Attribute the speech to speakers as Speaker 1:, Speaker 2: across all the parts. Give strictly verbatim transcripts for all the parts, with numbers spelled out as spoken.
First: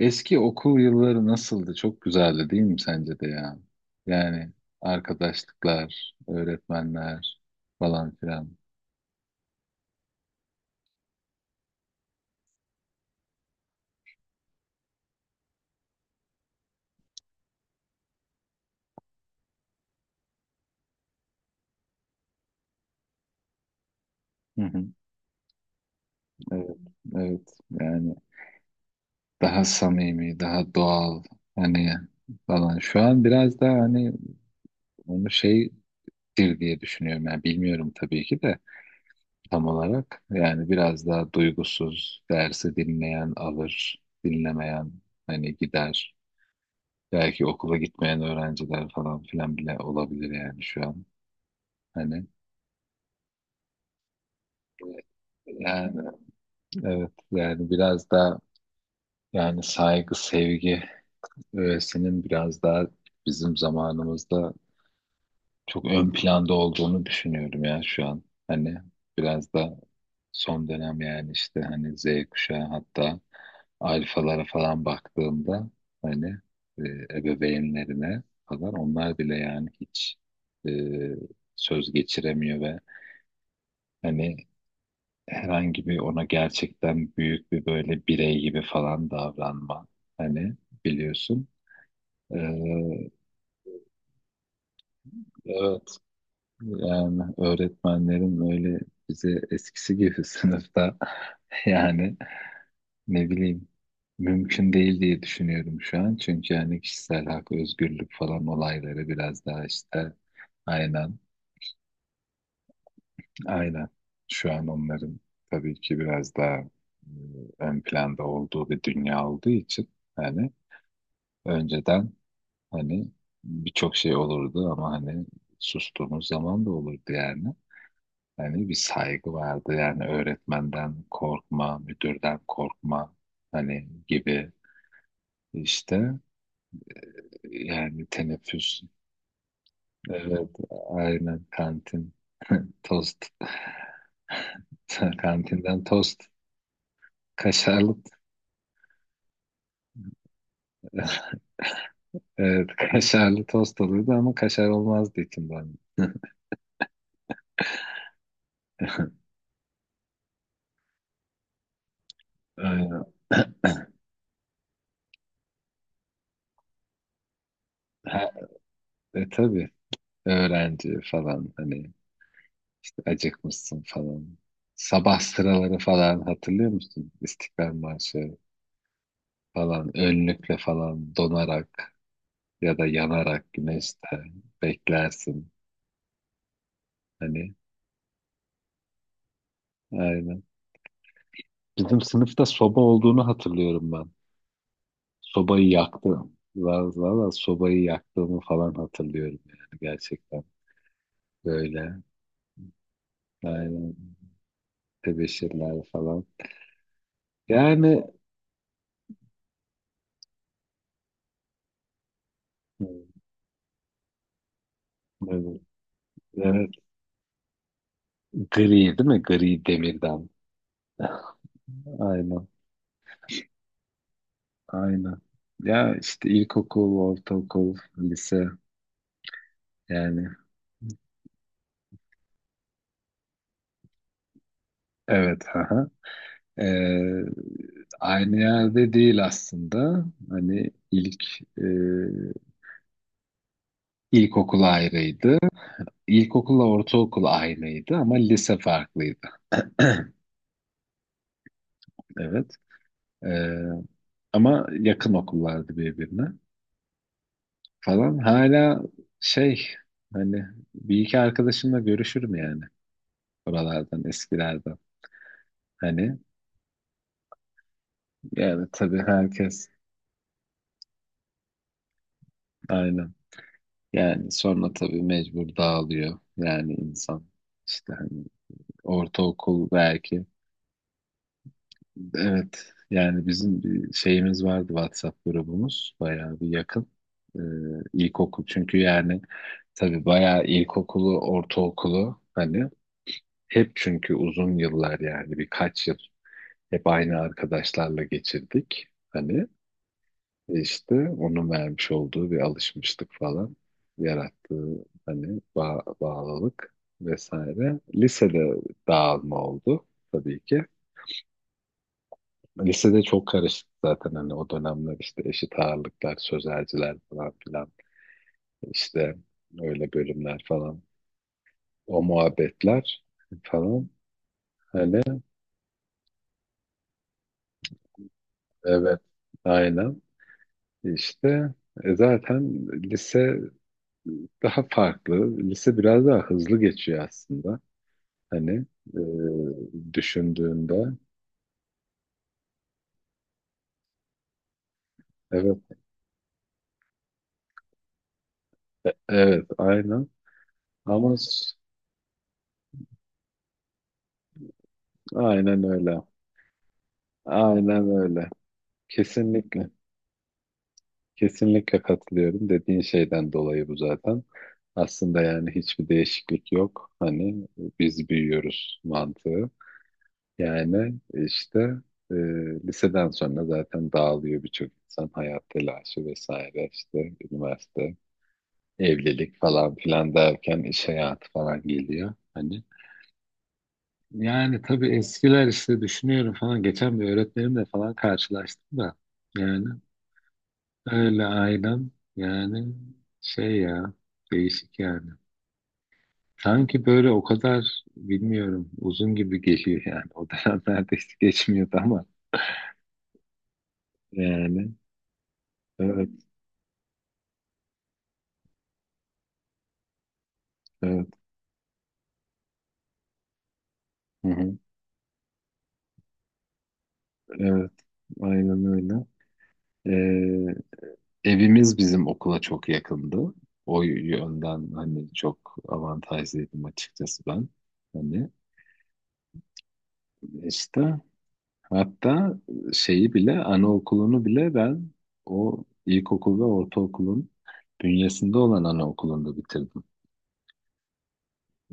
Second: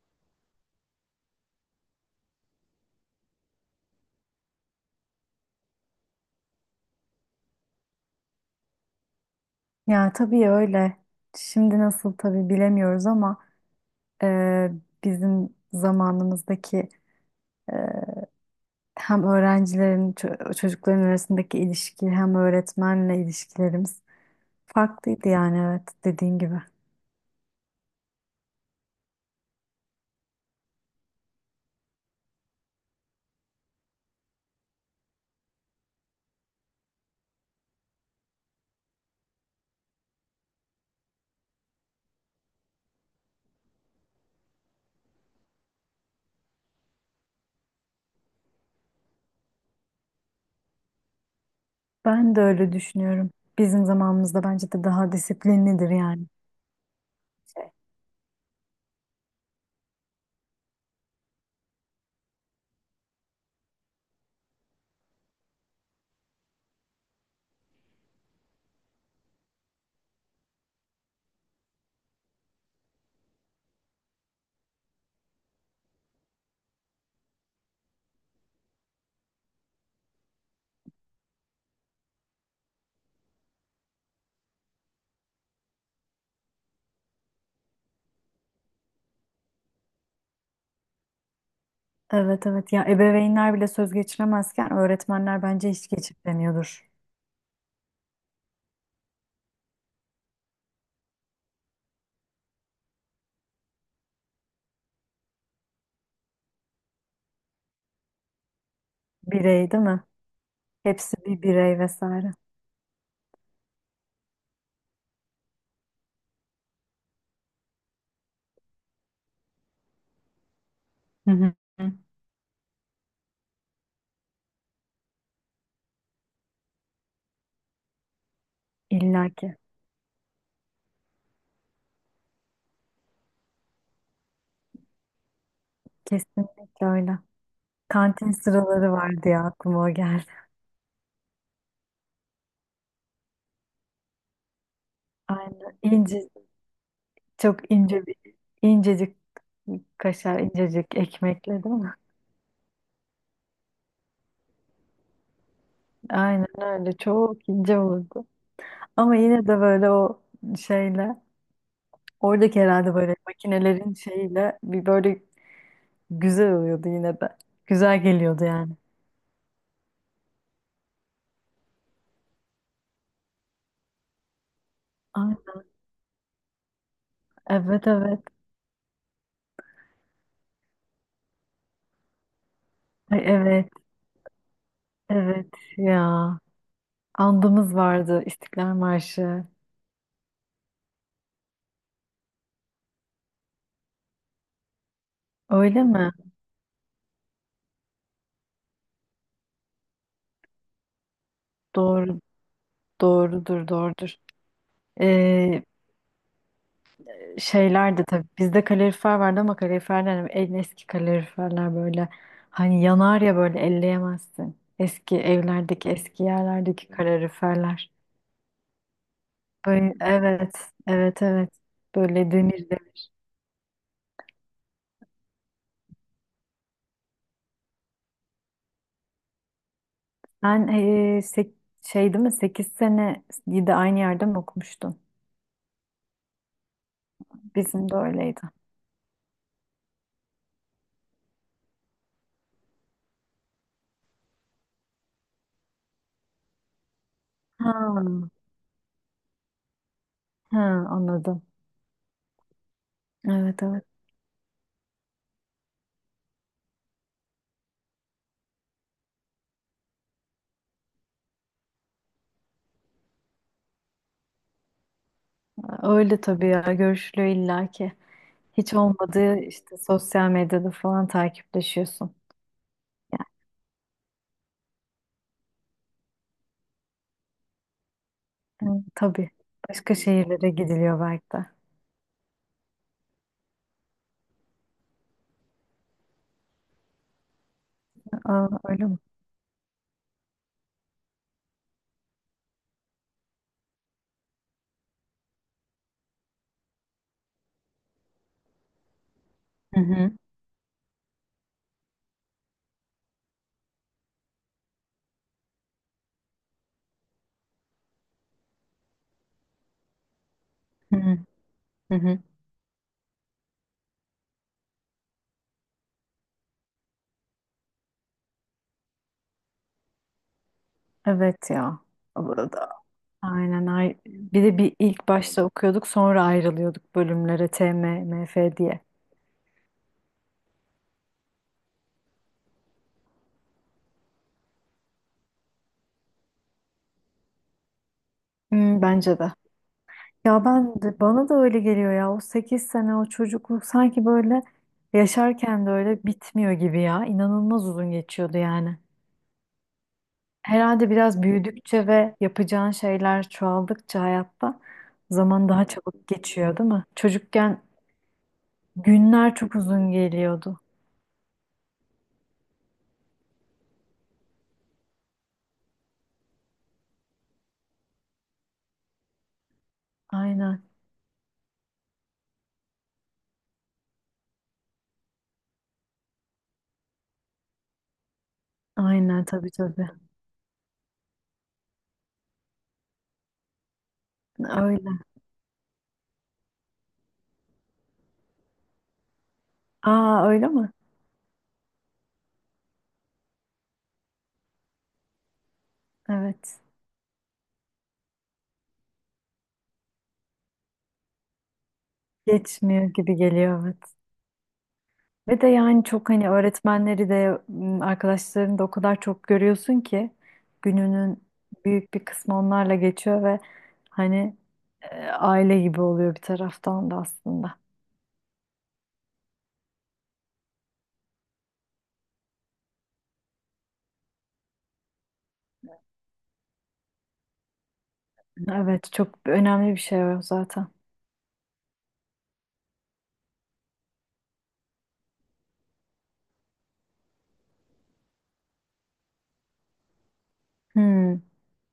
Speaker 1: Eski okul yılları nasıldı? Çok güzeldi değil mi sence de ya? Yani arkadaşlıklar, öğretmenler falan filan.
Speaker 2: Ya tabii öyle. Şimdi nasıl tabii bilemiyoruz ama e, bizim zamanımızdaki e, hem öğrencilerin, ço- çocukların arasındaki ilişki hem öğretmenle ilişkilerimiz
Speaker 1: Hı hı.
Speaker 2: farklıydı yani evet dediğin gibi.
Speaker 1: Evet, evet. Yani daha samimi, daha doğal hani falan. Şu an biraz daha hani onu şeydir diye düşünüyorum. Yani bilmiyorum tabii ki de tam olarak. Yani biraz daha duygusuz, dersi dinleyen alır, dinlemeyen hani gider. Belki okula gitmeyen öğrenciler falan filan bile olabilir yani şu an. Hani
Speaker 2: Ben de öyle düşünüyorum. Bizim zamanımızda bence de daha disiplinlidir
Speaker 1: yani
Speaker 2: yani.
Speaker 1: evet yani
Speaker 2: Şey.
Speaker 1: biraz daha yani saygı, sevgi öğesinin biraz daha bizim zamanımızda çok ön planda olduğunu düşünüyorum ya şu an. Hani biraz da son dönem yani işte hani Z kuşağı hatta alfalara falan baktığımda hani e, ebeveynlerine falan onlar bile yani hiç e, söz geçiremiyor ve hani herhangi bir ona gerçekten büyük bir böyle birey gibi falan davranma hani biliyorsun. E,
Speaker 2: Evet evet ya, ebeveynler bile söz geçiremezken öğretmenler bence
Speaker 1: evet,
Speaker 2: hiç geçiremiyordur.
Speaker 1: yani öğretmenlerin öyle bize eskisi gibi sınıfta yani ne bileyim mümkün değil diye düşünüyorum şu an. Çünkü yani kişisel hak, özgürlük falan olayları biraz daha
Speaker 2: Birey değil mi?
Speaker 1: işte
Speaker 2: Hepsi
Speaker 1: aynen
Speaker 2: bir birey vesaire.
Speaker 1: aynen şu an onların tabii ki biraz daha e, ön planda olduğu bir dünya olduğu için hani
Speaker 2: Hı hı.
Speaker 1: önceden hani birçok şey olurdu ama hani sustuğumuz zaman da olurdu yani. Hani bir
Speaker 2: İlla
Speaker 1: saygı
Speaker 2: ki.
Speaker 1: vardı yani öğretmenden korkma, müdürden korkma hani gibi işte
Speaker 2: Kesinlikle öyle.
Speaker 1: yani
Speaker 2: Kantin
Speaker 1: teneffüs
Speaker 2: sıraları vardı ya, aklıma o geldi.
Speaker 1: evet aynen kantin tost
Speaker 2: Aynen.
Speaker 1: kantinden tost
Speaker 2: İnce, çok
Speaker 1: kaşarlı
Speaker 2: ince bir, incecik kaşar, incecik ekmekle değil mi?
Speaker 1: evet kaşarlı tost oluyordu ama kaşar olmazdı içinde hani.
Speaker 2: Aynen öyle. Çok ince olurdu. Ama yine de böyle o şeyle, oradaki herhalde
Speaker 1: Ee,
Speaker 2: böyle makinelerin şeyiyle bir böyle güzel oluyordu yine de. Güzel
Speaker 1: ha,
Speaker 2: geliyordu yani.
Speaker 1: e tabii öğrenci falan hani işte acıkmışsın falan sabah
Speaker 2: Ay,
Speaker 1: sıraları falan hatırlıyor musun İstiklal
Speaker 2: evet evet.
Speaker 1: Marşı falan önlükle falan donarak ya da
Speaker 2: Ay,
Speaker 1: yanarak
Speaker 2: evet
Speaker 1: güneşte beklersin.
Speaker 2: evet ya.
Speaker 1: Hani
Speaker 2: Andımız vardı, İstiklal Marşı.
Speaker 1: aynen. Bizim sınıfta soba olduğunu hatırlıyorum ben. Sobayı
Speaker 2: Öyle mi?
Speaker 1: yaktım. Valla valla sobayı yaktığımı falan hatırlıyorum yani gerçekten. Böyle.
Speaker 2: Doğru Doğrudur,
Speaker 1: Aynen.
Speaker 2: doğrudur. Ee,
Speaker 1: Tebeşirler falan.
Speaker 2: şeyler
Speaker 1: Yani
Speaker 2: de tabii, bizde kalorifer vardı ama kaloriferler hani en eski kaloriferler böyle, hani yanar ya, böyle elleyemezsin. Eski
Speaker 1: evet,
Speaker 2: evlerdeki, eski
Speaker 1: evet.
Speaker 2: yerlerdeki kaloriferler.
Speaker 1: Gri değil mi? Gri
Speaker 2: Böyle
Speaker 1: demirden.
Speaker 2: evet, evet, evet. Böyle
Speaker 1: Aynen.
Speaker 2: demir demir.
Speaker 1: Aynen. Ya işte ilkokul, ortaokul, lise yani.
Speaker 2: Sen ee, sek- şey değil mi, sekiz sene de aynı yerde mi okumuştun?
Speaker 1: Evet. Aha. Ee,
Speaker 2: Bizim de
Speaker 1: aynı
Speaker 2: öyleydi.
Speaker 1: yerde değil aslında. Hani ilk e, ilkokul ayrıydı. İlkokulla ortaokul aynıydı ama
Speaker 2: Ha,
Speaker 1: lise farklıydı.
Speaker 2: ha, anladım.
Speaker 1: Evet. Ee,
Speaker 2: Evet evet.
Speaker 1: ama yakın okullardı birbirine falan. Hala şey hani bir iki arkadaşımla görüşürüm yani oralardan eskilerden. Hani
Speaker 2: Öyle tabii ya, görüşülüyor illaki.
Speaker 1: yani
Speaker 2: Hiç
Speaker 1: tabii
Speaker 2: olmadığı
Speaker 1: herkes
Speaker 2: işte sosyal medyada falan takipleşiyorsun.
Speaker 1: aynen. Yani sonra tabii mecbur dağılıyor. Yani insan işte hani
Speaker 2: Yani, hı, tabii.
Speaker 1: ortaokul
Speaker 2: Başka
Speaker 1: belki.
Speaker 2: şehirlere gidiliyor belki de.
Speaker 1: Evet, yani bizim bir şeyimiz vardı vatsap grubumuz. Bayağı bir yakın. Ee, ilkokul
Speaker 2: Aa,
Speaker 1: çünkü
Speaker 2: öyle mi?
Speaker 1: yani tabii bayağı ilkokulu, ortaokulu hani hep çünkü uzun yıllar yani birkaç yıl hep aynı arkadaşlarla geçirdik. Hani
Speaker 2: Hı hı,
Speaker 1: işte onun vermiş olduğu bir alışmışlık falan yarattığı hani bağ- bağlılık vesaire. Lisede dağılma oldu tabii ki.
Speaker 2: hı hı, hı hı.
Speaker 1: Lisede çok karışık zaten hani o dönemler işte eşit ağırlıklar, sözelciler falan filan işte öyle bölümler falan
Speaker 2: Evet ya.
Speaker 1: o
Speaker 2: Burada.
Speaker 1: muhabbetler
Speaker 2: Aynen.
Speaker 1: falan
Speaker 2: ay- Bir de bir
Speaker 1: hani
Speaker 2: ilk başta okuyorduk, sonra ayrılıyorduk bölümlere, T M, M F diye.
Speaker 1: evet aynen işte e, zaten lise daha farklı lise biraz daha hızlı geçiyor aslında hani
Speaker 2: Hmm,
Speaker 1: e,
Speaker 2: bence de. Ya ben
Speaker 1: düşündüğünde
Speaker 2: de, bana da öyle geliyor ya. O sekiz sene, o çocukluk sanki böyle
Speaker 1: evet
Speaker 2: yaşarken de öyle bitmiyor gibi ya. İnanılmaz uzun geçiyordu yani.
Speaker 1: evet aynen
Speaker 2: Herhalde
Speaker 1: ama
Speaker 2: biraz
Speaker 1: s-
Speaker 2: büyüdükçe ve yapacağın şeyler çoğaldıkça hayatta zaman
Speaker 1: aynen
Speaker 2: daha
Speaker 1: öyle
Speaker 2: çabuk geçiyor, değil mi? Çocukken
Speaker 1: aynen öyle
Speaker 2: günler çok
Speaker 1: kesinlikle
Speaker 2: uzun geliyordu.
Speaker 1: kesinlikle katılıyorum. Dediğin şeyden dolayı bu zaten. Aslında yani hiçbir değişiklik yok. Hani biz büyüyoruz mantığı.
Speaker 2: Aynen,
Speaker 1: Yani işte e, liseden sonra zaten dağılıyor birçok insan. Hayat telaşı vesaire işte üniversite,
Speaker 2: aynen,
Speaker 1: evlilik
Speaker 2: tabii
Speaker 1: falan
Speaker 2: tabii.
Speaker 1: filan derken iş hayatı falan geliyor. Hani yani tabii
Speaker 2: Öyle.
Speaker 1: eskiler işte düşünüyorum falan. Geçen bir öğretmenimle falan karşılaştım da. Yani
Speaker 2: Aa öyle mi?
Speaker 1: öyle ailem yani şey ya değişik yani.
Speaker 2: Evet.
Speaker 1: Sanki böyle o kadar bilmiyorum uzun gibi geliyor yani. O dönem neredeyse geçmiyordu ama
Speaker 2: Geçmiyor gibi geliyor, evet.
Speaker 1: yani
Speaker 2: Ve de yani çok
Speaker 1: evet
Speaker 2: hani öğretmenleri de, m, arkadaşlarını da o kadar çok görüyorsun ki
Speaker 1: evet
Speaker 2: gününün büyük bir kısmı onlarla geçiyor ve
Speaker 1: hı
Speaker 2: hani
Speaker 1: hı,
Speaker 2: e, aile gibi oluyor bir taraftan da aslında.
Speaker 1: evet aynen öyle. Ee, evimiz bizim okula çok yakındı. O yönden hani çok avantajlıydım açıkçası ben. Hani
Speaker 2: Evet, çok önemli bir şey o zaten.
Speaker 1: işte hatta şeyi bile, anaokulunu bile ben o ilkokul ve ortaokulun bünyesinde olan anaokulunda bitirdim
Speaker 2: Hmm.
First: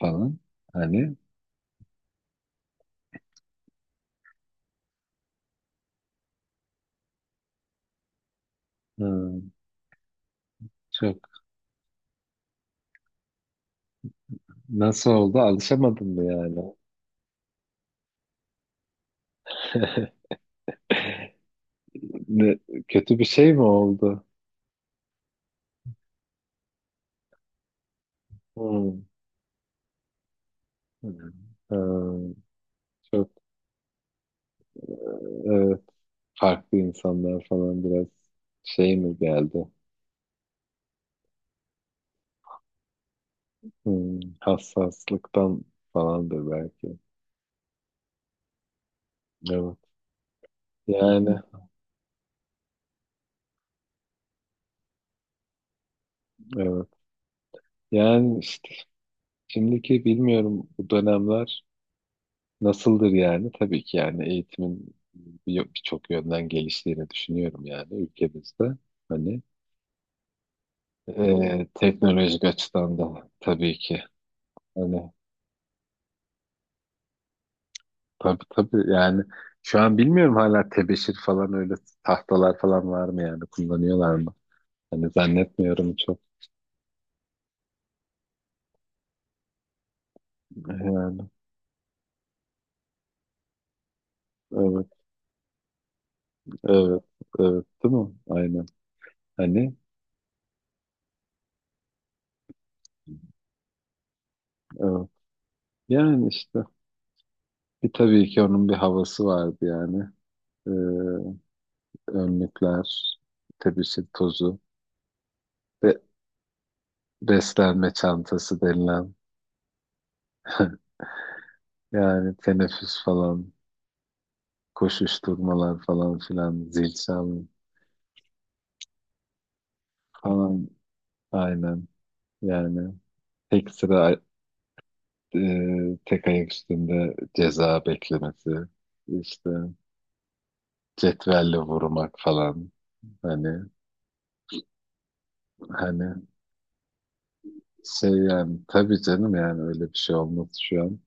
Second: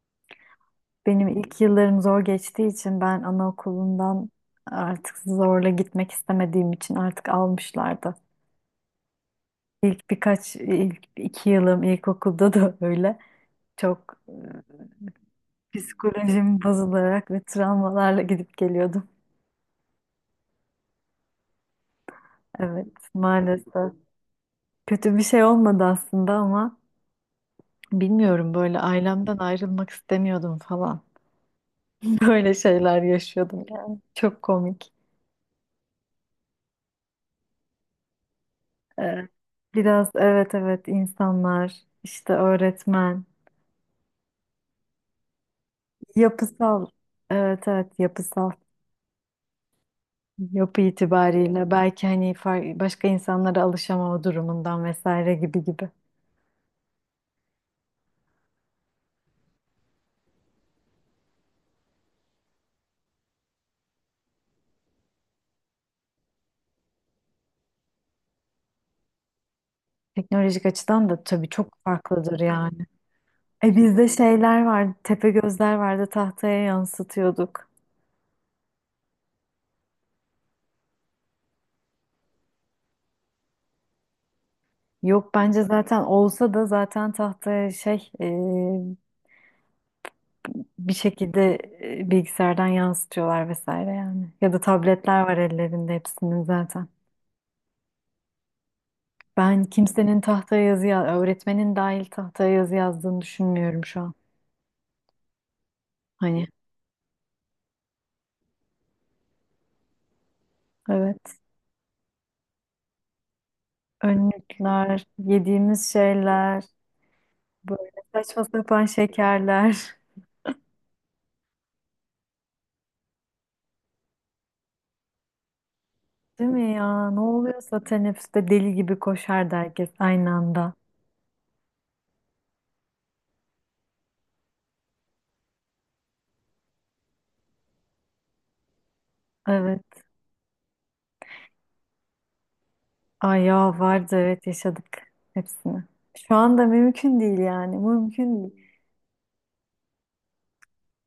Speaker 1: falan. Hani
Speaker 2: Benim ilk yıllarım zor geçtiği için ben anaokulundan, artık zorla gitmek istemediğim için artık almışlardı.
Speaker 1: hı,
Speaker 2: İlk birkaç, ilk
Speaker 1: çok
Speaker 2: iki yılım ilkokulda da öyle. Çok
Speaker 1: nasıl oldu
Speaker 2: e,
Speaker 1: alışamadın mı yani?
Speaker 2: psikolojim bozularak ve travmalarla gidip geliyordum.
Speaker 1: Ne,
Speaker 2: Evet,
Speaker 1: kötü bir şey mi
Speaker 2: maalesef.
Speaker 1: oldu?
Speaker 2: Kötü bir şey olmadı aslında ama bilmiyorum, böyle
Speaker 1: Hı.
Speaker 2: ailemden ayrılmak istemiyordum falan.
Speaker 1: Hı. Hı.
Speaker 2: Böyle şeyler
Speaker 1: Çok
Speaker 2: yaşıyordum yani. Çok komik.
Speaker 1: evet, farklı insanlar falan biraz şey mi
Speaker 2: Ee,
Speaker 1: geldi?
Speaker 2: Biraz evet evet, insanlar işte, öğretmen
Speaker 1: Hı, hassaslıktan falandır
Speaker 2: yapısal,
Speaker 1: belki.
Speaker 2: evet evet, yapısal
Speaker 1: Evet.
Speaker 2: yapı
Speaker 1: Yani
Speaker 2: itibariyle belki hani far- başka insanlara alışamama durumundan vesaire, gibi gibi.
Speaker 1: evet. Yani işte şimdiki bilmiyorum bu dönemler nasıldır yani. Tabii ki yani eğitimin bir- birçok yönden geliştiğini düşünüyorum yani ülkemizde. Hani
Speaker 2: Teknolojik açıdan da tabii
Speaker 1: e,
Speaker 2: çok farklıdır
Speaker 1: teknolojik
Speaker 2: yani.
Speaker 1: açıdan da
Speaker 2: E
Speaker 1: tabii ki.
Speaker 2: bizde şeyler vardı,
Speaker 1: Hani
Speaker 2: tepe gözler vardı, tahtaya yansıtıyorduk.
Speaker 1: tabii tabii yani şu an bilmiyorum hala tebeşir falan öyle tahtalar falan var mı yani kullanıyorlar mı? Hani
Speaker 2: Yok, bence
Speaker 1: zannetmiyorum
Speaker 2: zaten
Speaker 1: çok.
Speaker 2: olsa da zaten tahtaya şey, bir
Speaker 1: Yani
Speaker 2: şekilde e, bilgisayardan yansıtıyorlar vesaire yani. Ya da
Speaker 1: evet
Speaker 2: tabletler var ellerinde hepsinin zaten.
Speaker 1: evet evet değil mi? Aynen.
Speaker 2: Ben
Speaker 1: Hani
Speaker 2: kimsenin tahtaya yazı, ya- öğretmenin dahil tahtaya yazı yazdığını düşünmüyorum şu an.
Speaker 1: evet. Yani
Speaker 2: Hani
Speaker 1: işte bir tabii ki onun bir havası vardı yani. e,
Speaker 2: evet,
Speaker 1: önlükler, tebeşir tozu
Speaker 2: önlükler, yediğimiz
Speaker 1: ve
Speaker 2: şeyler, böyle
Speaker 1: beslenme
Speaker 2: saçma
Speaker 1: çantası
Speaker 2: sapan
Speaker 1: denilen
Speaker 2: şekerler.
Speaker 1: yani teneffüs falan, koşuşturmalar falan
Speaker 2: Değil mi
Speaker 1: filan, zil
Speaker 2: ya? Ne
Speaker 1: çalma
Speaker 2: oluyorsa teneffüste deli gibi koşardı herkes aynı
Speaker 1: falan
Speaker 2: anda.
Speaker 1: aynen yani tek sıra e, tek ayak üstünde ceza beklemesi işte
Speaker 2: Evet.
Speaker 1: cetvelle vurmak falan
Speaker 2: Ay
Speaker 1: hani
Speaker 2: ya, vardı, evet, yaşadık hepsini.
Speaker 1: hani
Speaker 2: Şu anda mümkün değil yani.
Speaker 1: şey
Speaker 2: Mümkün
Speaker 1: yani
Speaker 2: değil.
Speaker 1: tabii canım yani öyle bir şey olmaz şu an.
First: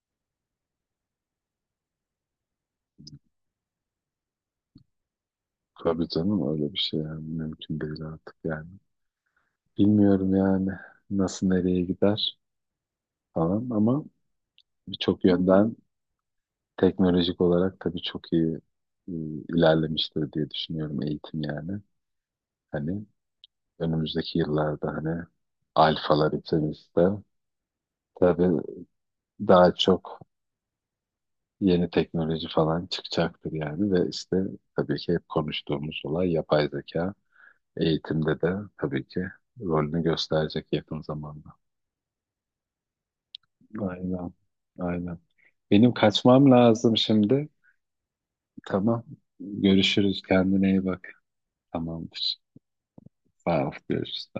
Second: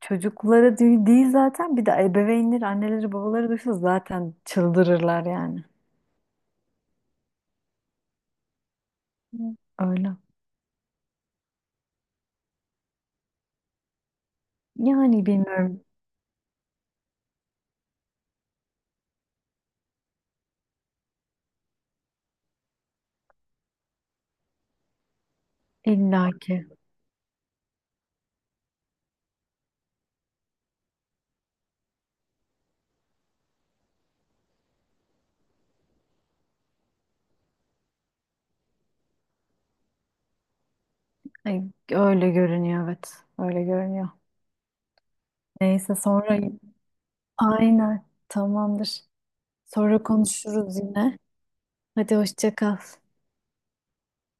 Speaker 2: Çocuklara değil değil zaten, bir de ebeveynleri, anneleri, babaları duysa zaten çıldırırlar yani.
Speaker 1: Tabii canım öyle bir şey yani mümkün değil artık yani.
Speaker 2: Hı. Öyle.
Speaker 1: Bilmiyorum yani nasıl nereye gider falan ama birçok
Speaker 2: Yani
Speaker 1: yönden
Speaker 2: bilmiyorum,
Speaker 1: teknolojik olarak tabii çok iyi e, ilerlemiştir diye düşünüyorum eğitim yani. Hani önümüzdeki yıllarda hani alfalar
Speaker 2: illaki.
Speaker 1: içerisinde tabii daha çok yeni teknoloji falan çıkacaktır yani ve işte tabii ki hep konuştuğumuz olay yapay zeka eğitimde de tabii ki rolünü gösterecek yakın zamanda.
Speaker 2: Ay, öyle görünüyor evet. Öyle görünüyor.
Speaker 1: Aynen. Aynen. Benim
Speaker 2: Neyse, sonra
Speaker 1: kaçmam lazım şimdi.
Speaker 2: aynen tamamdır.
Speaker 1: Tamam.
Speaker 2: Sonra
Speaker 1: Görüşürüz. Kendine
Speaker 2: konuşuruz
Speaker 1: iyi bak.
Speaker 2: yine. Hadi
Speaker 1: Tamamdır.
Speaker 2: hoşça kal.
Speaker 1: Sağ ol. Görüşürüz.